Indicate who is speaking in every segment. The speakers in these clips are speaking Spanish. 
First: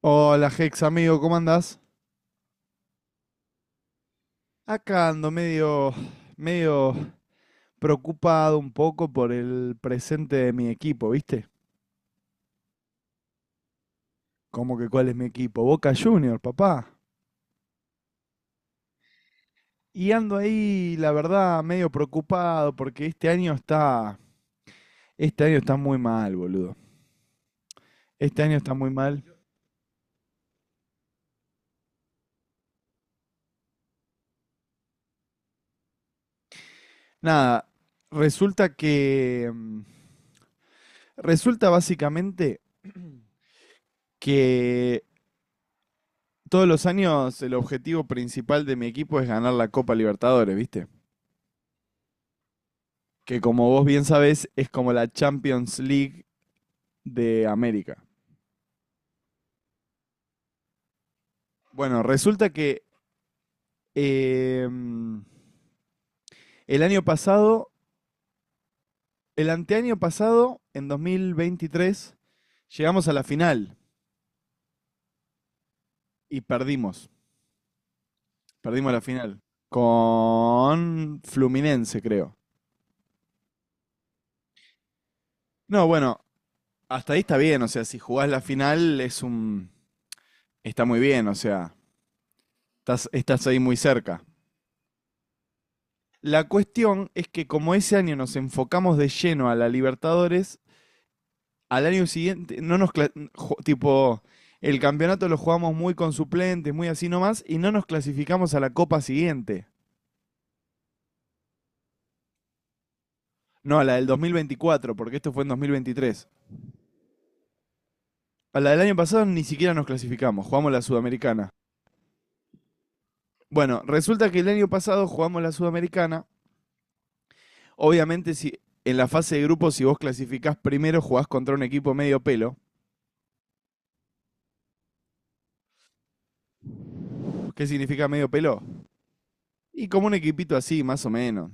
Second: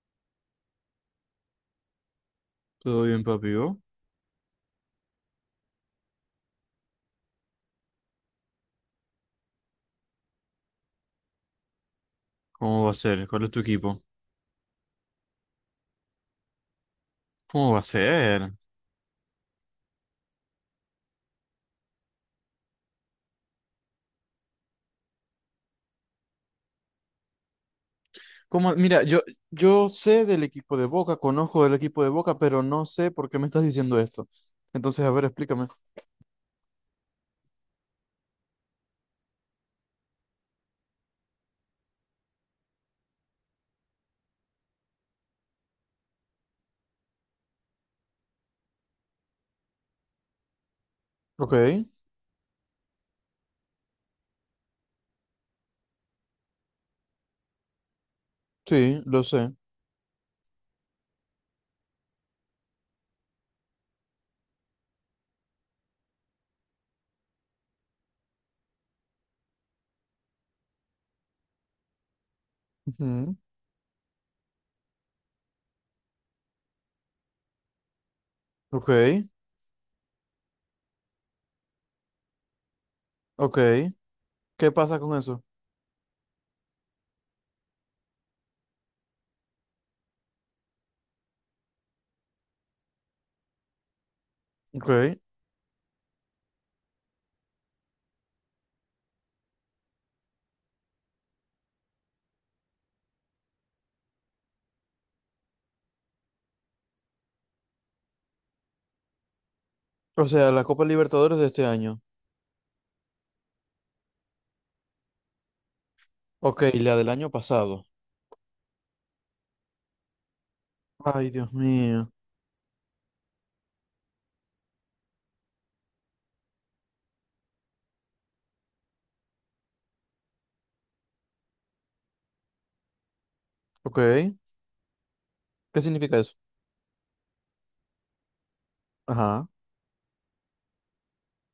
Speaker 1: Hola, Hex, amigo, ¿cómo andás?
Speaker 2: Todo bien, papi. ¿Vos?
Speaker 1: Acá ando medio preocupado un poco por el presente de mi equipo, ¿viste?
Speaker 2: ¿Cómo va a ser? ¿Cuál es tu equipo?
Speaker 1: ¿Cómo que cuál es mi equipo? Boca Juniors, papá.
Speaker 2: ¿Cómo va a ser?
Speaker 1: Y ando ahí, la verdad, medio preocupado porque este año está muy mal, boludo. Este año está
Speaker 2: ¿Cómo?
Speaker 1: muy
Speaker 2: Mira, yo,
Speaker 1: mal.
Speaker 2: yo sé del equipo de Boca, conozco del equipo de Boca, pero no sé por qué me estás diciendo esto. Entonces, a ver, explícame.
Speaker 1: Nada, resulta que, mm, resulta básicamente que todos los años el objetivo principal de mi equipo es ganar la Copa Libertadores, ¿viste?
Speaker 2: Ok,
Speaker 1: Que como vos bien sabés es como la Champions League de América.
Speaker 2: sí, lo sé.
Speaker 1: Bueno, resulta que eh, el año pasado, el anteaño pasado, en 2023, llegamos a la
Speaker 2: Ujú.
Speaker 1: final y perdimos.
Speaker 2: Ok,
Speaker 1: Perdimos la final con Fluminense, creo.
Speaker 2: ok. ¿Qué pasa con eso?
Speaker 1: No, bueno, hasta ahí está bien, o sea, si jugás la final es un. Está muy bien, o sea, estás ahí muy cerca.
Speaker 2: Ok.
Speaker 1: La cuestión es que como ese año nos enfocamos de lleno a la Libertadores, al año siguiente no nos tipo el campeonato lo jugamos muy con suplentes, muy así nomás y no nos clasificamos a la copa siguiente.
Speaker 2: O sea, la Copa Libertadores de este año.
Speaker 1: No, a la del 2024, porque esto fue en 2023.
Speaker 2: Ok, y la del año pasado.
Speaker 1: A la del año pasado ni siquiera nos clasificamos, jugamos la
Speaker 2: Ay,
Speaker 1: Sudamericana.
Speaker 2: Dios mío.
Speaker 1: Bueno, resulta que el año pasado jugamos la Sudamericana. Obviamente, si en la fase de grupos, si vos clasificás primero, jugás contra un equipo medio pelo.
Speaker 2: Ok. ¿Qué significa eso?
Speaker 1: ¿Qué significa medio pelo?
Speaker 2: Ajá.
Speaker 1: Y como un equipito así, más o menos,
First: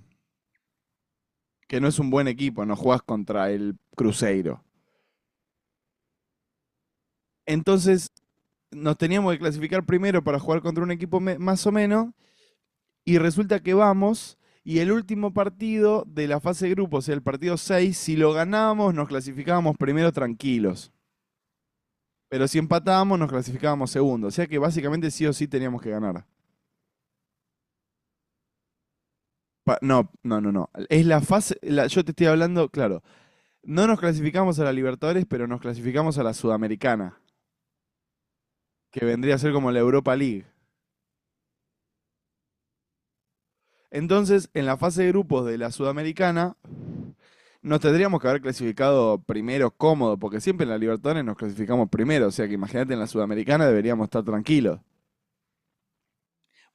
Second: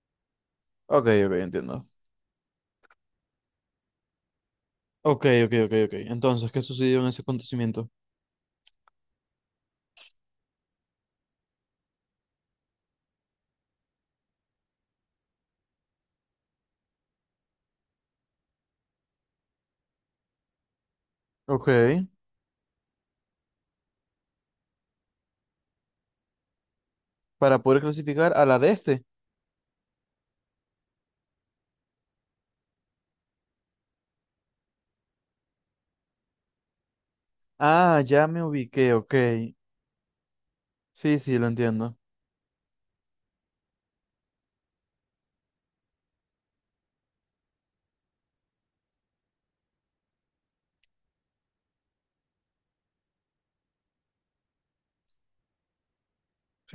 Speaker 2: Ok, ok,
Speaker 1: que
Speaker 2: entiendo.
Speaker 1: no es un buen equipo, no jugás contra el Cruzeiro.
Speaker 2: Ok, ok, ok, ok. Entonces, ¿qué sucedió en ese acontecimiento?
Speaker 1: Entonces nos teníamos que clasificar primero para jugar contra un equipo más o menos, y resulta que vamos, y el último partido de la fase de grupos, o sea, el partido 6, si lo ganábamos nos clasificábamos primero tranquilos,
Speaker 2: Ok,
Speaker 1: pero si empatábamos nos clasificábamos segundo, o sea que básicamente sí o sí teníamos que ganar.
Speaker 2: para poder clasificar a la de este.
Speaker 1: No, no, no, no. Es la fase, yo te estoy hablando, claro, no nos clasificamos a la Libertadores, pero nos clasificamos a la Sudamericana.
Speaker 2: Ah, ya me ubiqué,
Speaker 1: Que
Speaker 2: ok.
Speaker 1: vendría a ser como la Europa League.
Speaker 2: Sí, sí, lo entiendo.
Speaker 1: Entonces, en la fase de grupos de la Sudamericana, nos tendríamos que haber clasificado primero cómodo, porque siempre en la Libertadores nos clasificamos primero, o sea que imagínate, en la Sudamericana deberíamos estar tranquilos.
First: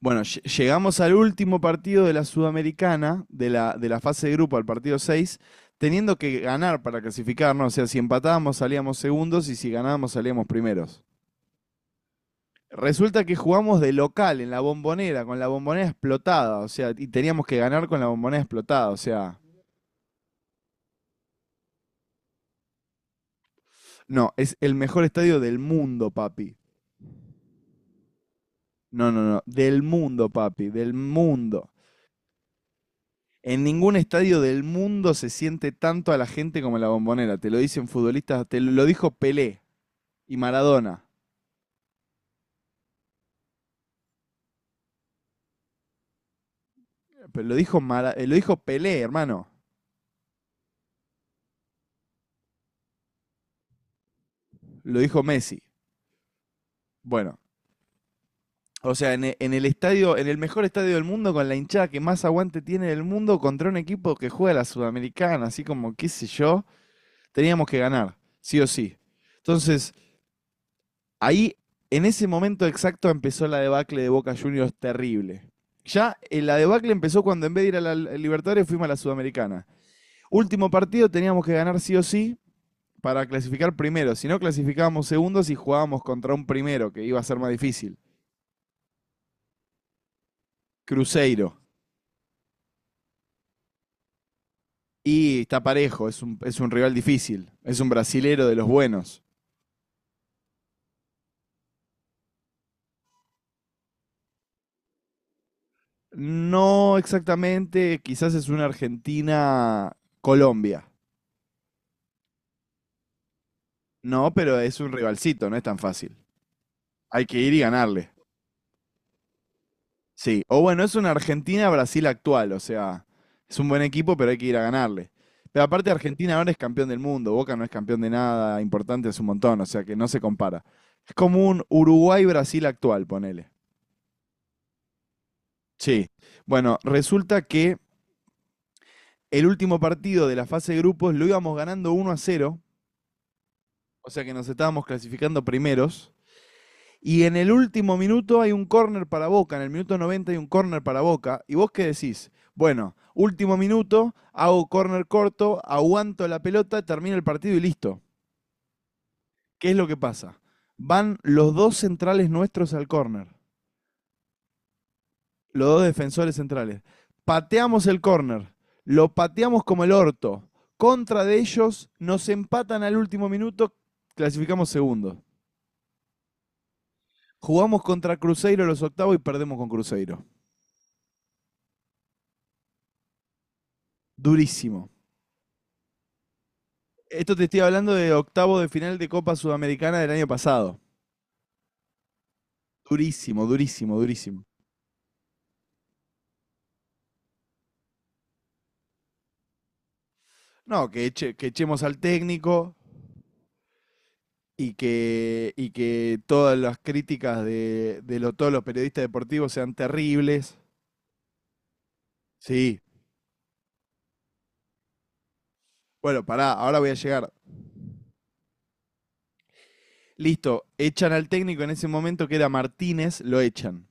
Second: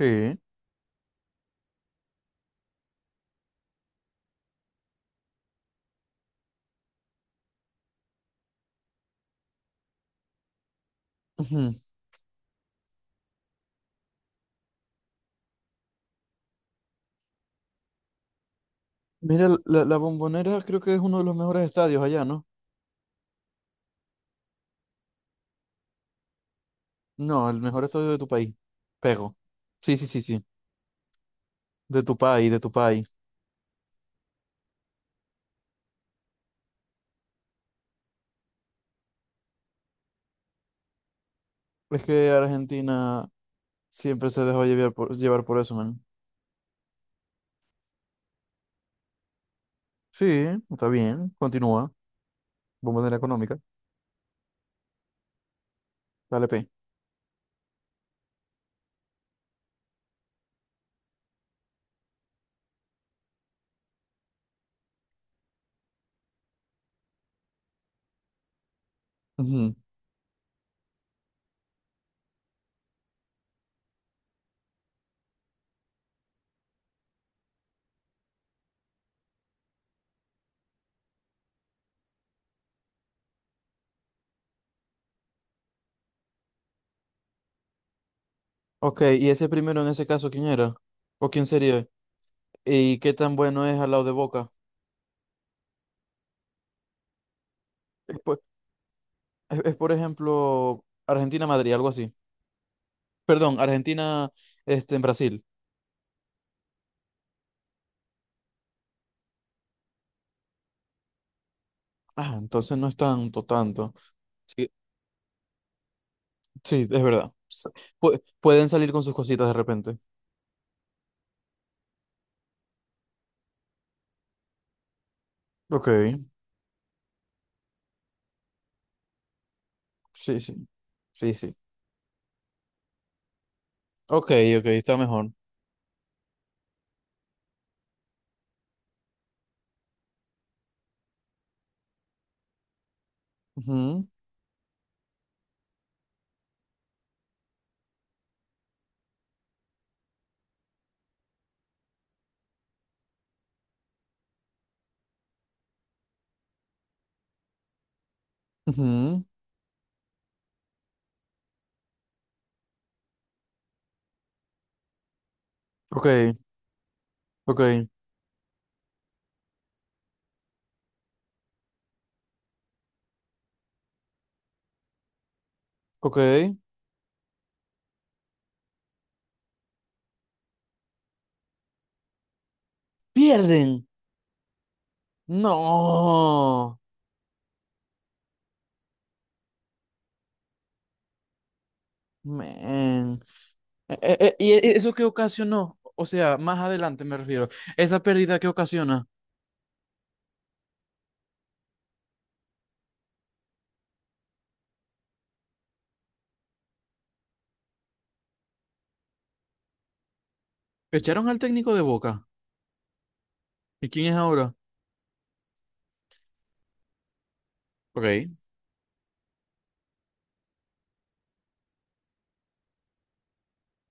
Speaker 1: Bueno, llegamos al último partido de la Sudamericana, de la fase de grupo, al partido 6, teniendo que ganar para clasificarnos, o sea, si empatábamos salíamos segundos y si ganábamos salíamos primeros.
Speaker 2: Ujú.
Speaker 1: Resulta que jugamos de local en la bombonera, con la bombonera explotada, o sea, y teníamos que ganar con la bombonera explotada, o sea.
Speaker 2: Mira, la Bombonera creo que es uno de los mejores estadios allá, ¿no?
Speaker 1: No, es el mejor estadio del mundo, papi.
Speaker 2: No, el mejor estadio de tu país.
Speaker 1: No, no,
Speaker 2: Pego.
Speaker 1: no, del
Speaker 2: Sí, sí, sí,
Speaker 1: mundo,
Speaker 2: sí.
Speaker 1: papi, del mundo.
Speaker 2: De tu país, de tu país.
Speaker 1: En ningún estadio del mundo se siente tanto a la gente como en la bombonera. Te lo dicen futbolistas, te lo dijo Pelé y Maradona.
Speaker 2: Es que Argentina siempre se dejó llevar por eso, man.
Speaker 1: Pero lo dijo Pelé, hermano.
Speaker 2: Sí, está bien. Continúa. Bombonera económica.
Speaker 1: Lo dijo Messi.
Speaker 2: Dale, P.
Speaker 1: Bueno, o sea, en el estadio, en el mejor estadio del mundo, con la hinchada que más aguante tiene del mundo, contra un equipo que juega la Sudamericana, así como qué sé yo, teníamos que ganar, sí o sí.
Speaker 2: Ujú.
Speaker 1: Entonces, ahí, en ese momento exacto, empezó la debacle de Boca Juniors terrible. Ya, la debacle empezó cuando en vez de ir a la Libertadores fuimos a la Sudamericana. Último partido teníamos que ganar sí o sí para clasificar primero. Si no, clasificábamos segundos y jugábamos contra un primero, que iba a ser más difícil.
Speaker 2: Ok, y ese primero en ese caso, ¿quién era? ¿O quién
Speaker 1: Cruzeiro.
Speaker 2: sería? ¿Y qué tan bueno es al lado de Boca?
Speaker 1: Y está parejo, es un rival difícil, es un
Speaker 2: Es,
Speaker 1: brasilero de los buenos.
Speaker 2: por ejemplo, Argentina-Madrid, algo así. Perdón, Argentina, en Brasil.
Speaker 1: No exactamente, quizás es una Argentina-Colombia.
Speaker 2: Ah, entonces no es tanto, tanto.
Speaker 1: No, pero
Speaker 2: Sí,
Speaker 1: es un rivalcito, no es tan fácil.
Speaker 2: sí, es
Speaker 1: Hay
Speaker 2: verdad.
Speaker 1: que ir y ganarle.
Speaker 2: Pueden salir con sus cositas de repente.
Speaker 1: Sí, o bueno, es una Argentina-Brasil actual, o sea, es un buen equipo, pero hay que ir a ganarle. Pero
Speaker 2: Ok,
Speaker 1: aparte Argentina ahora es campeón del mundo, Boca no es campeón de nada, importante es un montón, o sea que no se
Speaker 2: sí,
Speaker 1: compara.
Speaker 2: sí.
Speaker 1: Es
Speaker 2: Sí,
Speaker 1: como
Speaker 2: sí.
Speaker 1: un Uruguay-Brasil actual, ponele.
Speaker 2: Ok, ok, está mejor.
Speaker 1: Sí. Bueno, resulta que el último partido de la fase de grupos lo íbamos ganando 1-0,
Speaker 2: Ujú,
Speaker 1: o sea que nos estábamos clasificando primeros. Y en el último minuto hay un córner para Boca, en el minuto 90 hay un córner para Boca. ¿Y vos qué decís? Bueno, último minuto, hago córner corto, aguanto la pelota, termino el partido y listo.
Speaker 2: ujú.
Speaker 1: ¿Qué es lo que pasa? Van los dos centrales nuestros al córner, los dos
Speaker 2: Ok,
Speaker 1: defensores centrales. Pateamos
Speaker 2: ok,
Speaker 1: el córner, lo pateamos como el orto. Contra de ellos, nos empatan al último minuto, clasificamos segundo.
Speaker 2: ok.
Speaker 1: Jugamos contra Cruzeiro los octavos y perdemos con Cruzeiro.
Speaker 2: ¡Pierden!
Speaker 1: Durísimo.
Speaker 2: ¡No!
Speaker 1: Esto te estoy hablando de octavo de final de Copa Sudamericana del año pasado.
Speaker 2: Man.
Speaker 1: Durísimo, durísimo, durísimo.
Speaker 2: ¿Y eso qué ocasionó? O sea, más adelante me refiero. ¿Esa pérdida qué ocasiona?
Speaker 1: No, que echemos al técnico y que todas las críticas de todos los periodistas deportivos sean terribles.
Speaker 2: Echaron al técnico de Boca.
Speaker 1: Sí.
Speaker 2: ¿Y quién es ahora?
Speaker 1: Bueno, pará, ahora voy a llegar.
Speaker 2: Ok,
Speaker 1: Listo, echan al técnico en ese momento que era Martínez, lo echan.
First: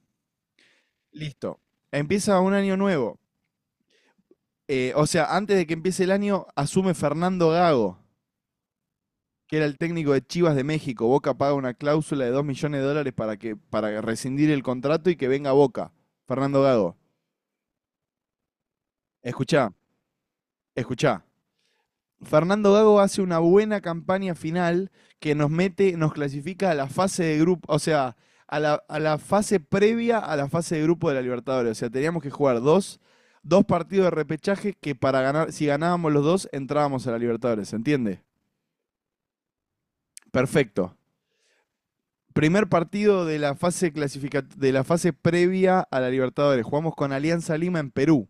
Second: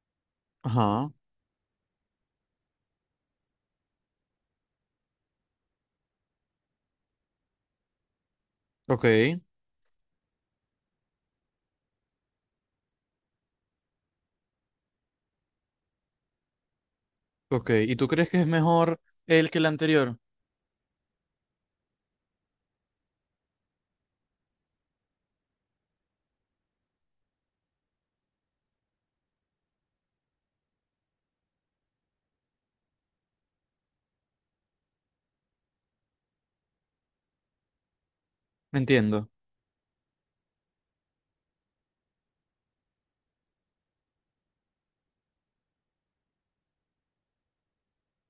Speaker 2: ajá,
Speaker 1: Listo. Empieza un año nuevo. O sea, antes de que empiece el año, asume Fernando Gago,
Speaker 2: ok,
Speaker 1: que era el técnico de Chivas de México. Boca paga una cláusula de 2 millones de dólares para rescindir el contrato y que venga Boca. Fernando Gago.
Speaker 2: ok. ¿Y tú crees que es mejor él que el
Speaker 1: Escuchá,
Speaker 2: anterior?
Speaker 1: escuchá. Fernando Gago hace una buena campaña final que nos mete, nos clasifica a la fase de grupo, o sea, a la fase previa a la fase de grupo de la Libertadores. O sea, teníamos que jugar dos partidos de repechaje que, para ganar, si ganábamos los dos, entrábamos a la Libertadores, ¿se entiende?
Speaker 2: Entiendo.
Speaker 1: Perfecto. Primer partido de la de la fase previa a la Libertadores. Jugamos con Alianza Lima en Perú.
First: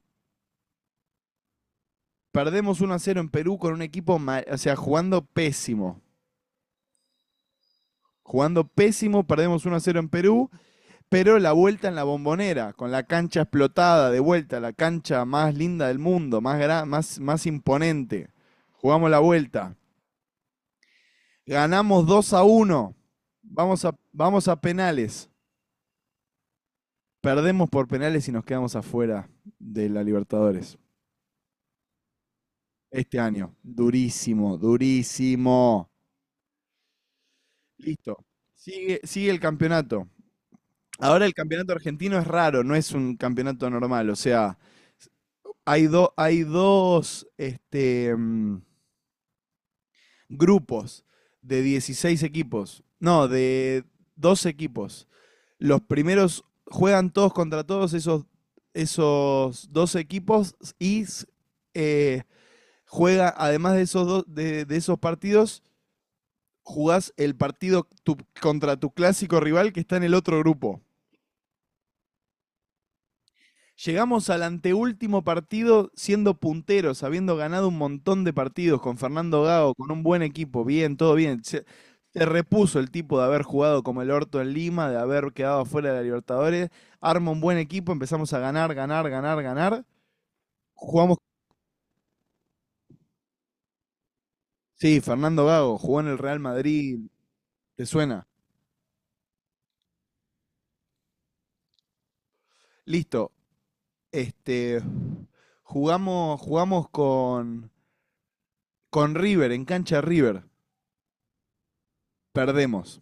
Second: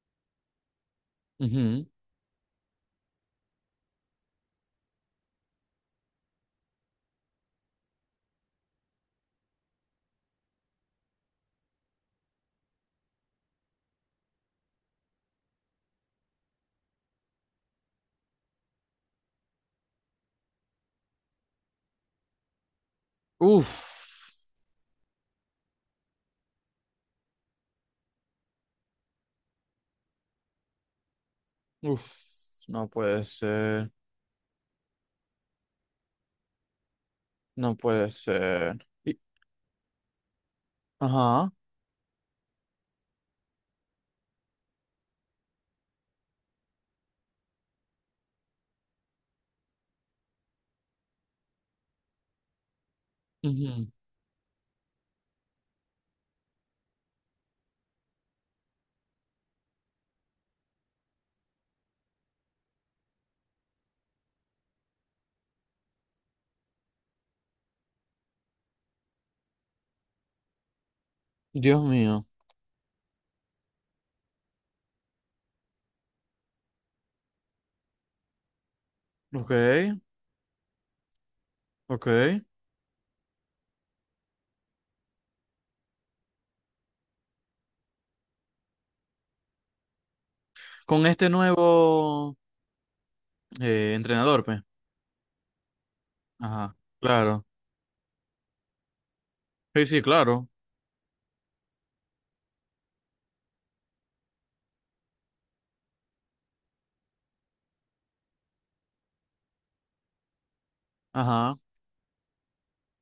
Speaker 2: Ujú.
Speaker 1: Perdemos 1-0 en Perú con un equipo, o sea, jugando pésimo. Jugando pésimo, perdemos 1-0 en Perú. Pero la vuelta en la bombonera, con la cancha explotada de vuelta, la cancha más linda del mundo, más imponente. Jugamos la vuelta. Ganamos 2-1. Vamos a,
Speaker 2: Uf,
Speaker 1: vamos a penales. Perdemos por penales y nos quedamos afuera de la Libertadores.
Speaker 2: uf, no
Speaker 1: Este
Speaker 2: puede
Speaker 1: año.
Speaker 2: ser,
Speaker 1: Durísimo, durísimo.
Speaker 2: no puede
Speaker 1: Listo.
Speaker 2: ser.
Speaker 1: Sigue,
Speaker 2: Y...
Speaker 1: sigue el campeonato. Ahora el
Speaker 2: ajá,
Speaker 1: campeonato argentino es raro, no es un campeonato normal. O sea, hay dos, grupos de 16 equipos. No, de
Speaker 2: ujú.
Speaker 1: 12 equipos. Los primeros juegan todos contra todos esos 12 equipos y eh, juega, además de esos, de esos partidos, jugás el partido contra tu clásico rival que está en el otro grupo.
Speaker 2: Dios mío.
Speaker 1: Llegamos al anteúltimo partido siendo punteros, habiendo ganado un montón de partidos con Fernando
Speaker 2: Ok,
Speaker 1: Gago, con un buen equipo, bien, todo bien. Se,
Speaker 2: ok.
Speaker 1: se repuso el tipo de haber jugado como el orto en Lima, de haber quedado afuera de la Libertadores. Arma un buen equipo, empezamos a ganar, ganar, ganar, ganar.
Speaker 2: Con
Speaker 1: Jugamos.
Speaker 2: este nuevo entrenador, pues.
Speaker 1: Sí, Fernando Gago jugó en el Real
Speaker 2: Ajá,
Speaker 1: Madrid,
Speaker 2: claro.
Speaker 1: ¿te suena?
Speaker 2: Sí, sí, claro.
Speaker 1: Listo. Este, jugamos con River, en cancha River.
Speaker 2: Ajá.
Speaker 1: Perdemos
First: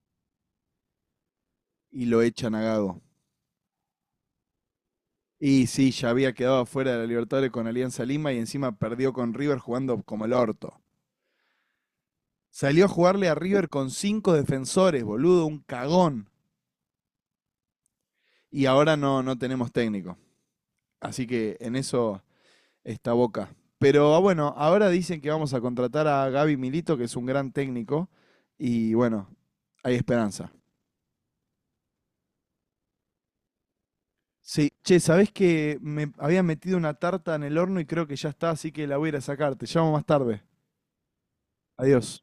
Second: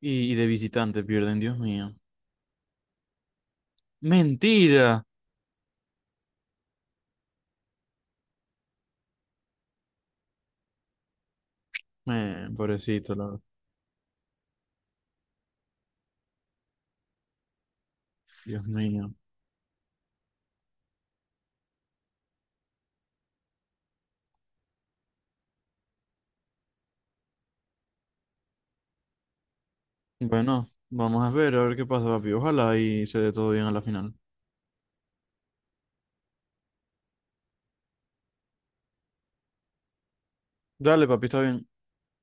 Speaker 2: Y de visitante pierden, Dios mío.
Speaker 1: y lo echan a Gago.
Speaker 2: Mentira.
Speaker 1: Y sí, ya había quedado fuera de la Libertadores con Alianza Lima y encima perdió con River jugando como el orto. Salió a
Speaker 2: Pobrecito,
Speaker 1: jugarle a
Speaker 2: la...
Speaker 1: River con cinco defensores, boludo, un cagón. Y
Speaker 2: Dios
Speaker 1: ahora
Speaker 2: mío.
Speaker 1: no tenemos técnico. Así que en eso está Boca. Pero bueno, ahora dicen que vamos a contratar a Gaby Milito, que es un gran técnico. Y bueno, hay esperanza.
Speaker 2: Bueno, vamos a ver qué pasa, papi. Ojalá y se dé todo bien a la final.
Speaker 1: Sí, che, ¿sabés que me había metido una tarta en el horno y creo que ya está, así que la voy a ir a sacar. Te llamo más tarde.
Speaker 2: Dale, papi, está bien.
Speaker 1: Adiós.